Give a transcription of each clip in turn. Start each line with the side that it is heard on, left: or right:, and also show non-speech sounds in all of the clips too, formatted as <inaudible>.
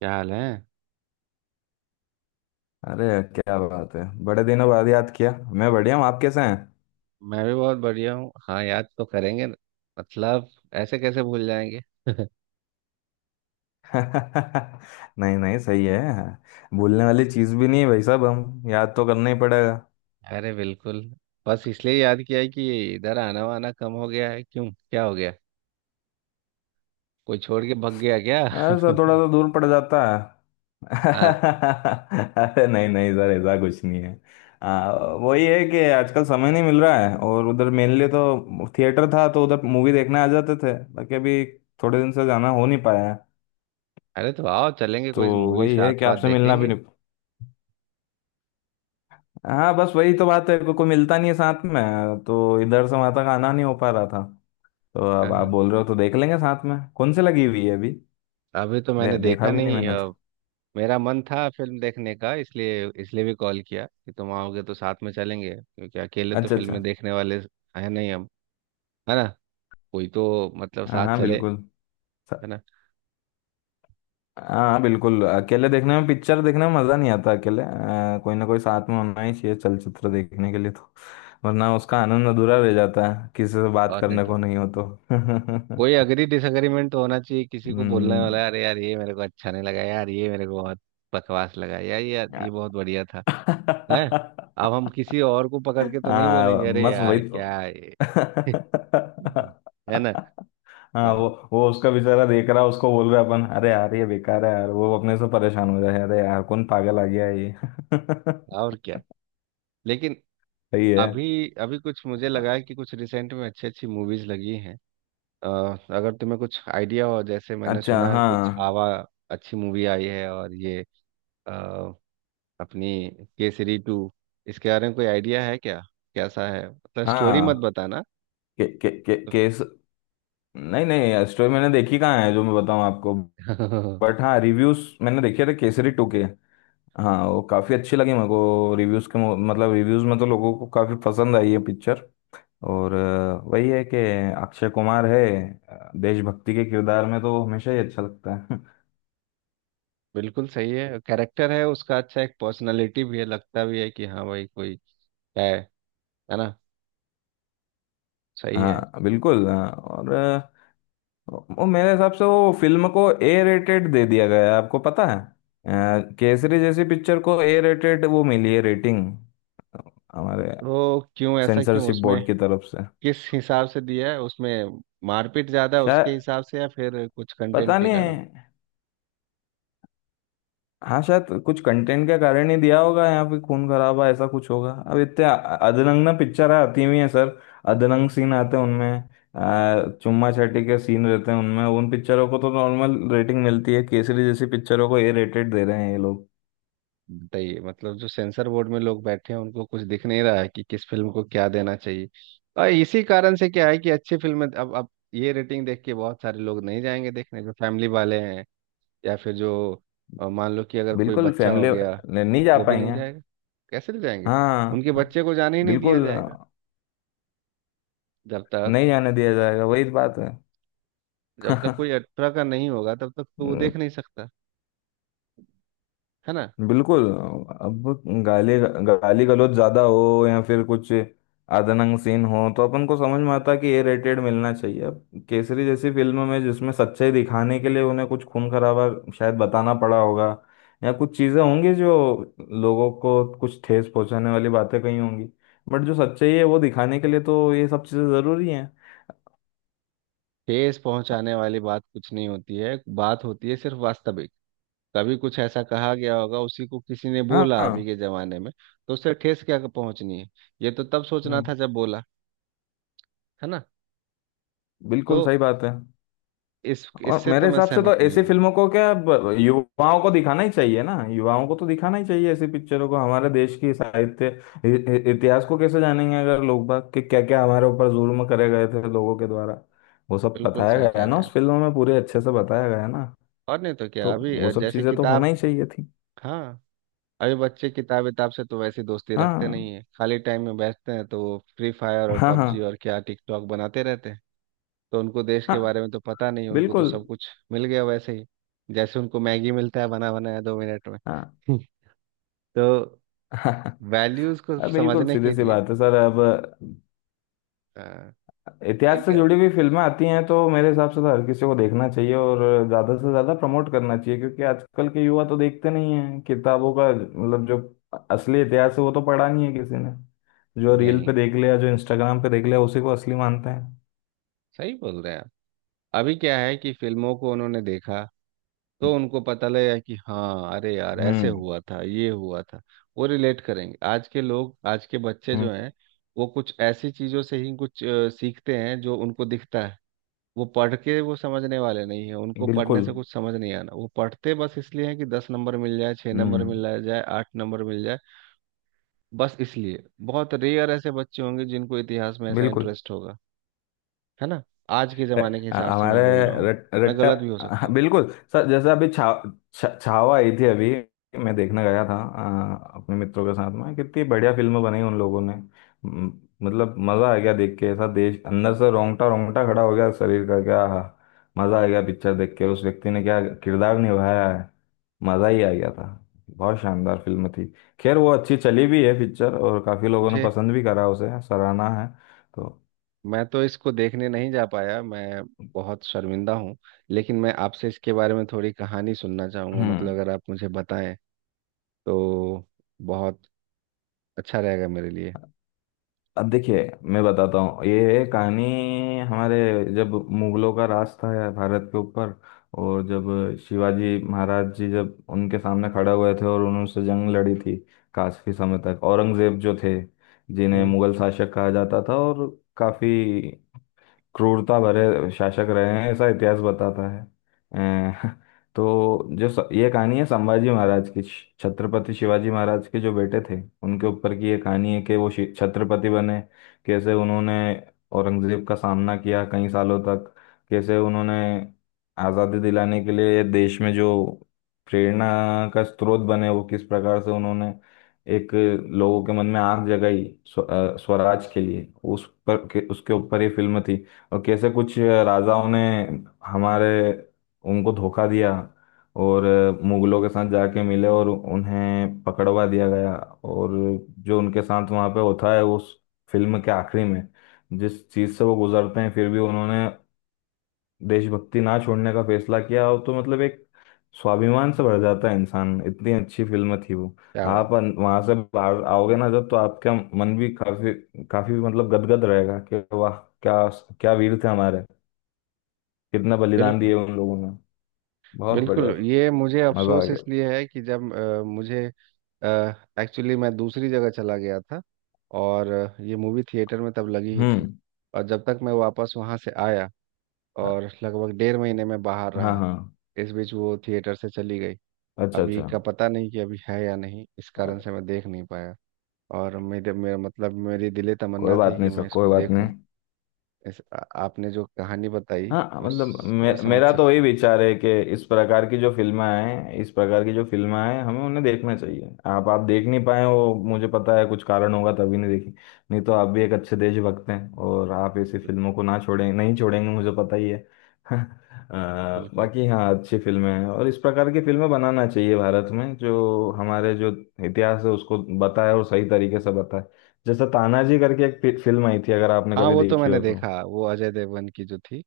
right: क्या हाल है।
left: अरे, क्या बात है! बड़े दिनों बाद याद किया। मैं बढ़िया हूँ, आप कैसे हैं?
right: मैं भी बहुत बढ़िया हूँ। हाँ, याद तो करेंगे न। मतलब, ऐसे कैसे भूल जाएंगे।
left: <laughs> नहीं नहीं, सही है। भूलने वाली चीज़ भी नहीं है भाई साहब, हम याद तो करना ही पड़ेगा।
right: अरे बिल्कुल। बस इसलिए याद किया है कि इधर आना वाना कम हो गया है। क्यों, क्या हो गया? कोई छोड़ के भग गया
left: अरे
right: क्या? <laughs>
left: सर, थोड़ा सा दूर पड़ जाता है। <laughs>
right: हाँ।
left: अरे नहीं नहीं सर, ऐसा कुछ नहीं है। आ, वही है कि आजकल समय नहीं मिल रहा है, और उधर मेनली तो थिएटर था तो उधर मूवी देखने आ जाते थे, बाकी अभी थोड़े दिन से जाना हो नहीं पाया है।
right: अरे तो आओ, चलेंगे
left: तो
right: कोई मूवी
left: वही है
right: साथ
left: कि
right: साथ
left: आपसे मिलना भी
right: देखेंगे।
left: नहीं। हाँ बस वही तो बात है, कोई मिलता नहीं है साथ में, तो इधर से वहां तक आना नहीं हो पा रहा था। तो
right: हाँ
left: अब आप
right: हाँ।
left: बोल रहे हो तो देख लेंगे साथ में कौन से लगी हुई है अभी।
right: अभी तो मैंने
left: देखा
right: देखा
left: भी नहीं
right: नहीं,
left: मैंने तो।
right: मेरा मन था फिल्म देखने का, इसलिए इसलिए भी कॉल किया कि तुम आओगे तो साथ में चलेंगे, क्योंकि अकेले तो
left: अच्छा अच्छा।
right: फिल्में देखने वाले है नहीं हम, है ना? कोई तो मतलब
left: हाँ
right: साथ
left: हाँ
right: चले,
left: बिल्कुल। स-
right: है ना?
left: हाँ हाँ, बिल्कुल। अकेले देखने में, पिक्चर देखने में मजा नहीं आता अकेले। कोई ना कोई साथ में होना ही चाहिए चलचित्र देखने के लिए तो, वरना उसका आनंद अधूरा रह जाता है, किसी से बात
right: और नहीं
left: करने
right: तो
left: को नहीं हो तो।
right: कोई
left: <laughs>
right: अग्री डिसएग्रीमेंट तो होना चाहिए, किसी को बोलने
left: हम्म।
right: वाला, अरे यार ये मेरे को अच्छा नहीं लगा, यार ये मेरे को बहुत बकवास लगा, यार ये, यार ये बहुत बढ़िया था, है। अब
left: <laughs>
right: हम किसी और को पकड़ के तो नहीं बोलेंगे,
left: हाँ
right: अरे
left: बस वही
right: यार
left: तो।
right: क्या है। <laughs> है ना?
left: हाँ वो
right: तो।
left: वो उसका बेचारा देख रहा है, उसको बोल रहा है अपन, अरे यार ये बेकार है यार, वो अपने से परेशान हो रहा है, अरे यार कौन पागल आ गया है ये। <laughs>
right: और क्या। लेकिन
left: सही है।
right: अभी, अभी कुछ मुझे लगा है कि कुछ रिसेंट में अच्छी अच्छी मूवीज लगी हैं। अ, अगर तुम्हें कुछ आइडिया हो, जैसे मैंने
left: अच्छा
right: सुना है
left: हाँ।
right: कुछ छावा अच्छी मूवी आई है, और ये अपनी केसरी टू, इसके बारे में कोई आइडिया है क्या? कैसा है? मतलब स्टोरी मत
left: हाँ
right: बताना।
left: के, केस नहीं नहीं, स्टोरी मैंने देखी कहाँ है जो मैं बताऊँ आपको।
right: <laughs>
left: बट हाँ, रिव्यूज मैंने देखे थे केसरी टू के। हाँ वो काफी अच्छी लगी मेरे को, रिव्यूज के मतलब रिव्यूज में तो लोगों को काफी पसंद आई है पिक्चर। और वही है कि अक्षय कुमार है। देशभक्ति के किरदार में तो वो हमेशा ही अच्छा लगता है। <laughs>
right: बिल्कुल सही है, कैरेक्टर है उसका अच्छा, एक पर्सनालिटी भी है, लगता भी है कि हाँ भाई कोई है है ना? सही है।
left: हाँ बिल्कुल। और वो, मेरे हिसाब से वो फिल्म को ए रेटेड दे दिया गया है। आपको पता है, केसरी जैसी पिक्चर को ए रेटेड वो मिली है, रेटिंग हमारे
right: तो क्यों? ऐसा क्यों
left: सेंसरशिप
right: उसमें?
left: बोर्ड की तरफ से।
right: किस हिसाब से दिया है? उसमें मारपीट ज्यादा है उसके
left: शायद,
right: हिसाब से, या फिर कुछ कंटेंट
left: पता
right: के
left: नहीं।
right: कारण?
left: हाँ शायद कुछ कंटेंट के कारण ही दिया होगा, यहाँ पे खून खराबा ऐसा कुछ होगा। अब इतने अधरंग ना पिक्चर आती हुई है सर, अधरंग सीन आते हैं उनमें। चुम्मा चाटी के सीन रहते हैं उनमें, उन पिक्चरों को तो नॉर्मल रेटिंग मिलती है, केसरी जैसी पिक्चरों को ए रेटेड दे रहे हैं ये लोग।
right: बताइए, मतलब जो सेंसर बोर्ड में लोग बैठे हैं उनको कुछ दिख नहीं रहा है कि किस फिल्म को क्या देना चाहिए। और इसी कारण से क्या है कि अच्छी फिल्म, अब ये रेटिंग देख के बहुत सारे लोग नहीं जाएंगे देखने, जो फैमिली वाले हैं, या फिर जो मान लो कि अगर कोई
left: बिल्कुल,
right: बच्चा हो
left: फैमिली
right: गया,
left: नहीं जा
right: वो भी नहीं
left: पाएंगे।
right: जाएगा। कैसे ले जाएंगे?
left: हाँ
right: उनके बच्चे को जाने ही नहीं दिया
left: बिल्कुल,
right: जाएगा, जब तक
left: नहीं जाने दिया जाएगा वही बात है।
right: जब तक कोई अठारह का नहीं होगा तब तक तो वो देख
left: <laughs>
right: नहीं सकता, है ना?
left: बिल्कुल। अब गाली गाली गलौज ज्यादा हो या फिर कुछ आदनंग सीन हो तो अपन को समझ में आता है कि ए रेटेड मिलना चाहिए। अब केसरी जैसी फिल्म में जिसमें सच्चाई दिखाने के लिए उन्हें कुछ खून खराबा शायद बताना पड़ा होगा, या कुछ चीजें होंगी जो लोगों को कुछ ठेस पहुंचाने वाली बातें कही होंगी, बट जो सच्चाई है वो दिखाने के लिए तो ये सब चीजें जरूरी हैं।
right: ठेस पहुंचाने वाली बात कुछ नहीं होती है। बात होती है सिर्फ वास्तविक। कभी कुछ ऐसा कहा गया होगा, उसी को किसी ने
left: हाँ
right: बोला
left: हाँ।
right: अभी के जमाने में, तो उससे ठेस क्या पहुंचनी है? ये तो तब सोचना
left: हम्म,
right: था जब बोला, है ना? तो
left: बिल्कुल सही बात है।
right: इस
left: और
right: इससे
left: मेरे
right: तो मैं
left: हिसाब से
right: सहमत
left: तो
right: नहीं
left: ऐसी
right: हूँ।
left: फिल्मों को क्या, युवाओं को दिखाना ही चाहिए ना, युवाओं को तो दिखाना ही चाहिए ऐसी पिक्चरों को। हमारे देश की साहित्य, इ- इतिहास को कैसे जानेंगे अगर लोग बाग, कि क्या क्या हमारे ऊपर जुल्म करे गए थे लोगों के द्वारा। वो सब
right: बिल्कुल
left: बताया
right: सही
left: गया
right: कह
left: है
right: रहे
left: ना
right: हैं आप।
left: उस फिल्म में, पूरे अच्छे से बताया गया है ना,
right: और नहीं तो क्या?
left: तो
right: अभी
left: वो सब
right: जैसे
left: चीजें तो होना
right: किताब।
left: ही चाहिए थी।
right: हाँ। अभी बच्चे किताब विताब से तो वैसी दोस्ती रखते
left: हाँ
right: नहीं है। खाली टाइम में बैठते हैं तो वो फ्री फायर और
left: हाँ। हाँ
right: पबजी और क्या टिकटॉक बनाते रहते हैं। तो उनको देश
left: हाँ
right: के बारे में तो पता नहीं, उनको तो
left: बिल्कुल।
right: सब कुछ मिल गया वैसे ही, जैसे उनको मैगी मिलता है बना बनाया दो मिनट में।
left: हाँ।
right: <laughs> तो
left: <laughs>
right: वैल्यूज को
left: हाँ बिल्कुल,
right: समझने
left: सीधी
right: के
left: सी
right: लिए
left: बात है सर। अब
right: आ, सही
left: इतिहास से
right: कह रहे हैं।
left: जुड़ी हुई फिल्में आती हैं तो मेरे हिसाब से तो हर किसी को देखना चाहिए, और ज़्यादा से ज़्यादा प्रमोट करना चाहिए, क्योंकि आजकल के युवा तो देखते नहीं हैं किताबों का, मतलब जो असली इतिहास है वो तो पढ़ा नहीं है किसी ने। जो रील पे
right: नहीं,
left: देख लिया, जो इंस्टाग्राम पे देख लिया, उसी को असली मानते हैं।
right: सही बोल रहे हैं आप। अभी क्या है कि फिल्मों को उन्होंने देखा, तो उनको पता लगा कि हाँ अरे यार ऐसे
left: हम्म
right: हुआ था, ये हुआ था। वो रिलेट करेंगे आज के लोग, आज के बच्चे
left: हम्म
right: जो हैं, वो कुछ ऐसी चीजों से ही कुछ सीखते हैं जो उनको दिखता है। वो पढ़ के वो समझने वाले नहीं है, उनको पढ़ने
left: बिल्कुल।
right: से कुछ समझ नहीं आना। वो पढ़ते बस इसलिए हैं कि 10 नंबर मिल जाए, 6 नंबर
left: हम्म
right: मिल जाए, 8 नंबर मिल जाए, बस इसलिए। बहुत रेयर ऐसे बच्चे होंगे जिनको इतिहास में ऐसा
left: बिल्कुल।
right: इंटरेस्ट होगा, है ना? आज के जमाने के हिसाब से मैं
left: हमारे
right: बोल रहा हूँ, मैं
left: रट्टा।
right: गलत भी हो सकता
left: हाँ
right: हूँ।
left: बिल्कुल सर, जैसे अभी छा, छा, छावा आई थी अभी, मैं देखने गया था अपने मित्रों के साथ में। कितनी बढ़िया फिल्म बनाई उन लोगों ने, मतलब मजा आ गया देख के, ऐसा देश अंदर से, रोंगटा रोंगटा खड़ा हो गया शरीर का, क्या आहा, मजा आ गया पिक्चर देख के। उस व्यक्ति ने क्या किरदार निभाया है, मजा ही आ गया था। बहुत शानदार फिल्म थी। खैर वो अच्छी चली भी है पिक्चर, और काफी लोगों ने
right: मुझे
left: पसंद भी करा, उसे सराहना है तो।
right: मैं तो इसको देखने नहीं जा पाया। मैं बहुत शर्मिंदा हूँ। लेकिन मैं आपसे इसके बारे में थोड़ी कहानी सुनना चाहूंगा, मतलब
left: हम्म।
right: अगर आप मुझे बताएं तो बहुत अच्छा रहेगा मेरे लिए।
left: अब देखिए, मैं बताता हूँ ये कहानी हमारे। जब मुगलों का राज था यार भारत के ऊपर, और जब शिवाजी महाराज जी जब उनके सामने खड़े हुए थे और उन्होंने उनसे जंग लड़ी थी काफी समय तक। औरंगजेब जो थे, जिन्हें
right: हम्म।
left: मुगल शासक कहा जाता था, और काफी क्रूरता भरे शासक रहे हैं ऐसा इतिहास बताता है। अ, <laughs> तो जो ये कहानी है संभाजी महाराज की, छत्रपति शिवाजी महाराज के जो बेटे थे, उनके ऊपर की ये कहानी है। कि वो छत्रपति बने, कैसे उन्होंने औरंगजेब का सामना किया कई सालों तक, कैसे उन्होंने आज़ादी दिलाने के लिए देश में जो प्रेरणा का स्रोत बने, वो किस प्रकार से उन्होंने एक लोगों के मन में आग जगाई स्वराज के लिए, उस पर उसके ऊपर ये फिल्म थी। और कैसे कुछ राजाओं ने हमारे उनको धोखा दिया और मुगलों के साथ जाके मिले और उन्हें पकड़वा दिया गया। और जो उनके साथ वहाँ पे होता है उस फिल्म के आखिरी में, जिस चीज़ से वो गुजरते हैं, फिर भी उन्होंने देशभक्ति ना छोड़ने का फैसला किया, और तो मतलब एक स्वाभिमान से भर जाता है इंसान, इतनी अच्छी फिल्म थी वो।
right: क्या बात।
left: आप वहां से बाहर आओगे ना जब, तो आपका मन भी काफी, काफी मतलब गदगद रहेगा कि वाह, क्या, क्या वीर थे हमारे, कितना बलिदान
right: बिल्कुल
left: दिए उन लोगों ने। बहुत
right: बिल्कुल।
left: बढ़िया,
right: ये मुझे
left: मजा आ
right: अफसोस
left: गया।
right: इसलिए है कि जब मुझे एक्चुअली मैं दूसरी जगह चला गया था, और ये मूवी थिएटर में तब लगी ही थी,
left: हम्म।
right: और जब तक मैं वापस वहाँ से आया
left: हाँ
right: और लगभग डेढ़ महीने में बाहर
left: हाँ।
right: रहा,
left: हाँ।
right: इस बीच वो थिएटर से चली गई।
left: अच्छा
right: अभी
left: अच्छा।
right: का पता नहीं कि अभी है या नहीं, इस कारण
left: अरे,
right: से मैं देख नहीं पाया। और मेरे मेरा मतलब मेरी दिले
left: कोई
right: तमन्ना
left: बात
right: थी कि
left: नहीं सर,
right: मैं
left: कोई
right: इसको
left: बात नहीं।
right: देखूं। आपने जो कहानी बताई,
left: हाँ मतलब,
right: उसको मैं समझ
left: मेरा तो
right: सकता
left: वही
right: हूँ।
left: विचार है कि इस प्रकार की जो फिल्में हैं, इस प्रकार की जो फिल्में हैं हमें उन्हें देखना चाहिए। आप देख नहीं पाए, वो मुझे पता है कुछ कारण होगा तभी नहीं देखी। नहीं तो आप भी एक अच्छे देशभक्त हैं, और आप ऐसी
right: बिल्कुल
left: फिल्मों को ना छोड़ें, नहीं छोड़ेंगे मुझे पता ही है। <laughs>
right: बिल्कुल।
left: बाकी हाँ अच्छी फिल्में हैं, और इस प्रकार की फिल्में बनाना चाहिए भारत में, जो हमारे जो इतिहास है उसको बताए और सही तरीके से बताए। जैसे तानाजी करके एक फिल्म आई थी, अगर आपने
right: हाँ
left: कभी
right: वो तो
left: देखी
right: मैंने
left: हो तो।
right: देखा, वो अजय देवगन की जो थी,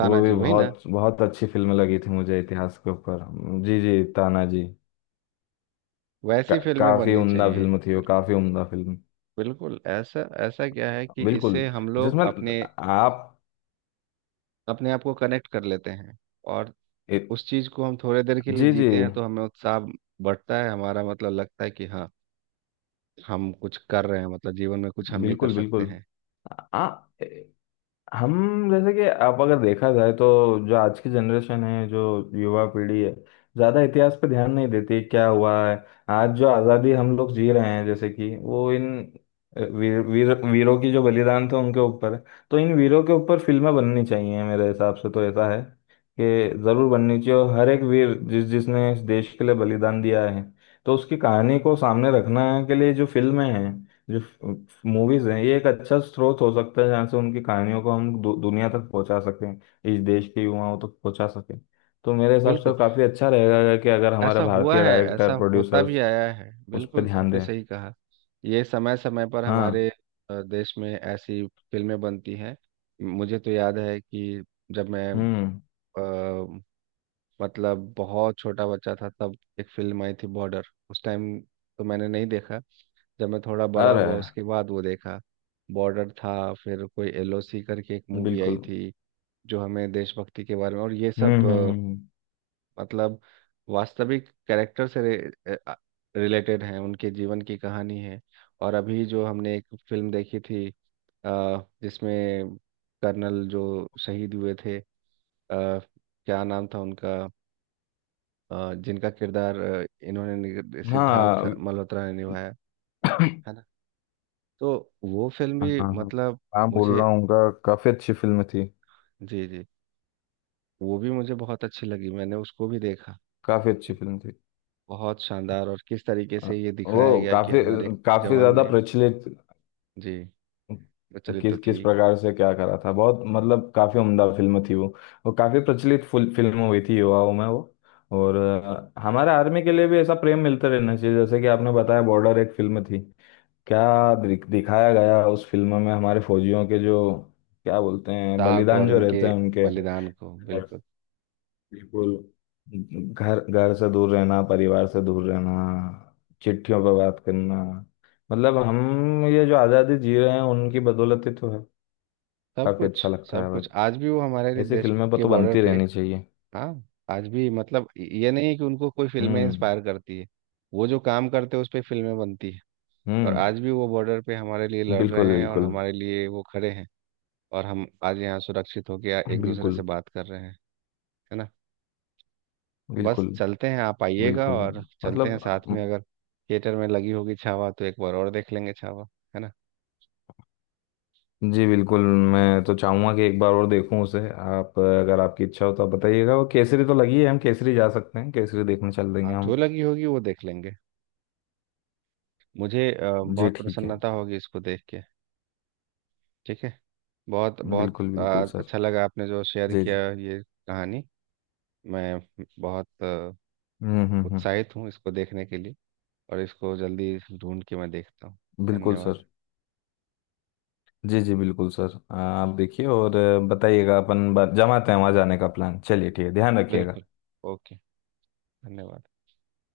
left: वो भी
right: वही ना?
left: बहुत बहुत अच्छी फिल्म लगी थी मुझे, इतिहास के ऊपर। जी जी, ताना जी।
right: वैसी फिल्में
left: काफी
right: बननी
left: उम्दा
right: चाहिए।
left: फिल्म थी वो,
right: बिल्कुल।
left: काफी उम्दा फिल्म।
right: बिल्कुल ऐसा ऐसा क्या है कि
left: बिल्कुल,
right: इससे हम लोग
left: जिसमें
right: अपने
left: आप,
right: अपने आप को कनेक्ट कर लेते हैं, और
left: ए,
right: उस चीज को हम थोड़े देर के लिए
left: जी जी,
right: जीते हैं, तो हमें उत्साह बढ़ता है हमारा, मतलब लगता है कि हाँ हम कुछ कर रहे हैं, मतलब जीवन में कुछ हम भी कर
left: बिल्कुल
right: सकते
left: बिल्कुल।
right: हैं।
left: आ, हम, जैसे कि आप, अगर देखा जाए तो, जो आज की जनरेशन है, जो युवा पीढ़ी है, ज़्यादा इतिहास पे ध्यान नहीं देती क्या हुआ है। आज जो आज़ादी हम लोग जी रहे हैं, जैसे कि वो इन वीर, वीर वीरों की जो बलिदान थे उनके ऊपर है। तो इन वीरों के ऊपर फिल्में बननी चाहिए, मेरे हिसाब से तो ऐसा है कि ज़रूर बननी चाहिए। और हर एक वीर, जिस जिसने इस देश के लिए बलिदान दिया है, तो उसकी कहानी को सामने रखना के लिए जो फिल्में हैं, जो मूवीज हैं, ये एक अच्छा स्रोत हो सकता है जहाँ से उनकी कहानियों को हम दुनिया तक पहुंचा सकें, इस देश के युवाओं तक पहुंचा सकें। तो मेरे हिसाब
right: बिल्कुल।
left: से काफी अच्छा रहेगा कि अगर
right: ऐसा
left: हमारे
right: हुआ
left: भारतीय
right: है, ऐसा
left: डायरेक्टर
right: होता भी
left: प्रोड्यूसर्स
right: आया है।
left: उस पर
right: बिल्कुल
left: ध्यान
right: आपने
left: दें।
right: सही कहा। ये समय समय पर
left: हाँ।
right: हमारे देश में ऐसी फिल्में बनती हैं। मुझे तो याद है कि जब मैं
left: हम्म।
right: अ, मतलब बहुत छोटा बच्चा था, तब एक फिल्म आई थी बॉर्डर। उस टाइम तो मैंने नहीं देखा, जब मैं थोड़ा बड़ा
left: अरे
right: हुआ
left: अरे,
right: उसके बाद वो देखा। बॉर्डर था, फिर कोई एलओसी करके एक मूवी आई
left: बिल्कुल।
right: थी, जो हमें देशभक्ति के बारे में और ये सब,
left: हम्म।
right: मतलब वास्तविक कैरेक्टर से रिलेटेड है, उनके जीवन की कहानी है। और अभी जो हमने एक फिल्म देखी थी, जिसमें कर्नल जो शहीद हुए थे, क्या नाम था उनका, जिनका किरदार इन्होंने,
left: हम्म।
right: सिद्धार्थ
left: हाँ।
right: मल्होत्रा ने निभाया,
left: <coughs> हाँ।
right: है ना? तो वो फिल्म
left: हाँ
right: भी मतलब
left: हाँ, बोल
right: मुझे,
left: रहा हूँ उनका, काफी अच्छी फिल्म थी,
right: जी जी, वो भी मुझे बहुत अच्छी लगी, मैंने उसको भी देखा।
left: काफी अच्छी
right: ठीक।
left: फिल्म थी।
right: बहुत शानदार। और किस तरीके
left: अ,
right: से ये
left: वो
right: दिखाया गया कि
left: काफी,
right: हमारे
left: काफी
right: जवान
left: ज्यादा
right: ने।
left: प्रचलित,
right: जी। प्रचलित तो
left: किस किस
right: थी।
left: प्रकार से क्या करा था, बहुत मतलब काफी उम्दा फिल्म थी वो। वो काफी प्रचलित फुल फिल्म हुई थी युवाओं में वो। और हमारे आर्मी के लिए भी ऐसा प्रेम मिलता रहना चाहिए, जैसे कि आपने बताया, बॉर्डर एक फिल्म थी। क्या दिखाया गया उस फिल्म में हमारे फौजियों के जो, क्या बोलते हैं,
right: शाह को
left: बलिदान
right: और
left: जो रहते
right: उनके
left: हैं उनके।
right: बलिदान को बिल्कुल।
left: बिल्कुल, घर घर से दूर रहना, परिवार से दूर रहना, चिट्ठियों पर बात करना। मतलब हम ये जो आज़ादी जी रहे हैं, उनकी बदौलत ही तो है।
right: सब
left: काफी
right: कुछ।
left: अच्छा लगता
right: सब
left: है भाई,
right: कुछ आज भी वो हमारे लिए
left: ऐसी
right: देश
left: फिल्में पर
right: के
left: तो
right: बॉर्डर
left: बनती
right: पे।
left: रहनी चाहिए।
right: हाँ, आज भी, मतलब ये नहीं है कि उनको कोई फिल्में
left: हम्म
right: इंस्पायर करती है, वो जो काम करते हैं उस पे फिल्में बनती है। और
left: हम्म।
right: आज भी वो बॉर्डर पे हमारे लिए लड़ रहे
left: बिल्कुल
right: हैं और
left: बिल्कुल।
right: हमारे लिए वो खड़े हैं, और हम आज यहाँ सुरक्षित होकर एक दूसरे से
left: बिल्कुल।
right: बात कर रहे हैं, है ना? बस
left: बिल्कुल
right: चलते हैं, आप आइएगा
left: बिल्कुल,
right: और चलते
left: मतलब,
right: हैं साथ में।
left: म-
right: अगर थिएटर में लगी होगी छावा तो एक बार और देख लेंगे छावा, है ना?
left: जी बिल्कुल। मैं तो चाहूंगा कि एक बार और देखूं उसे। आप अगर आपकी इच्छा हो तो आप बताइएगा, वो केसरी तो लगी है, हम केसरी जा सकते हैं, केसरी देखने चल देंगे
right: आप
left: हम।
right: जो लगी होगी वो देख लेंगे। मुझे
left: जी
right: बहुत
left: ठीक है।
right: प्रसन्नता होगी इसको देख के। ठीक है। बहुत बहुत
left: बिल्कुल बिल्कुल सर।
right: अच्छा लगा आपने जो शेयर
left: जी
right: किया
left: जी।
right: ये कहानी। मैं बहुत
left: हम्म।
right: उत्साहित हूँ इसको देखने के लिए, और इसको जल्दी ढूंढ के मैं देखता हूँ।
left: बिल्कुल
right: धन्यवाद।
left: सर। जी जी बिल्कुल सर, आप देखिए और बताइएगा, अपन जमाते हैं वहाँ जाने का प्लान। चलिए, ठीक है, ध्यान रखिएगा।
right: बिल्कुल। ओके। धन्यवाद।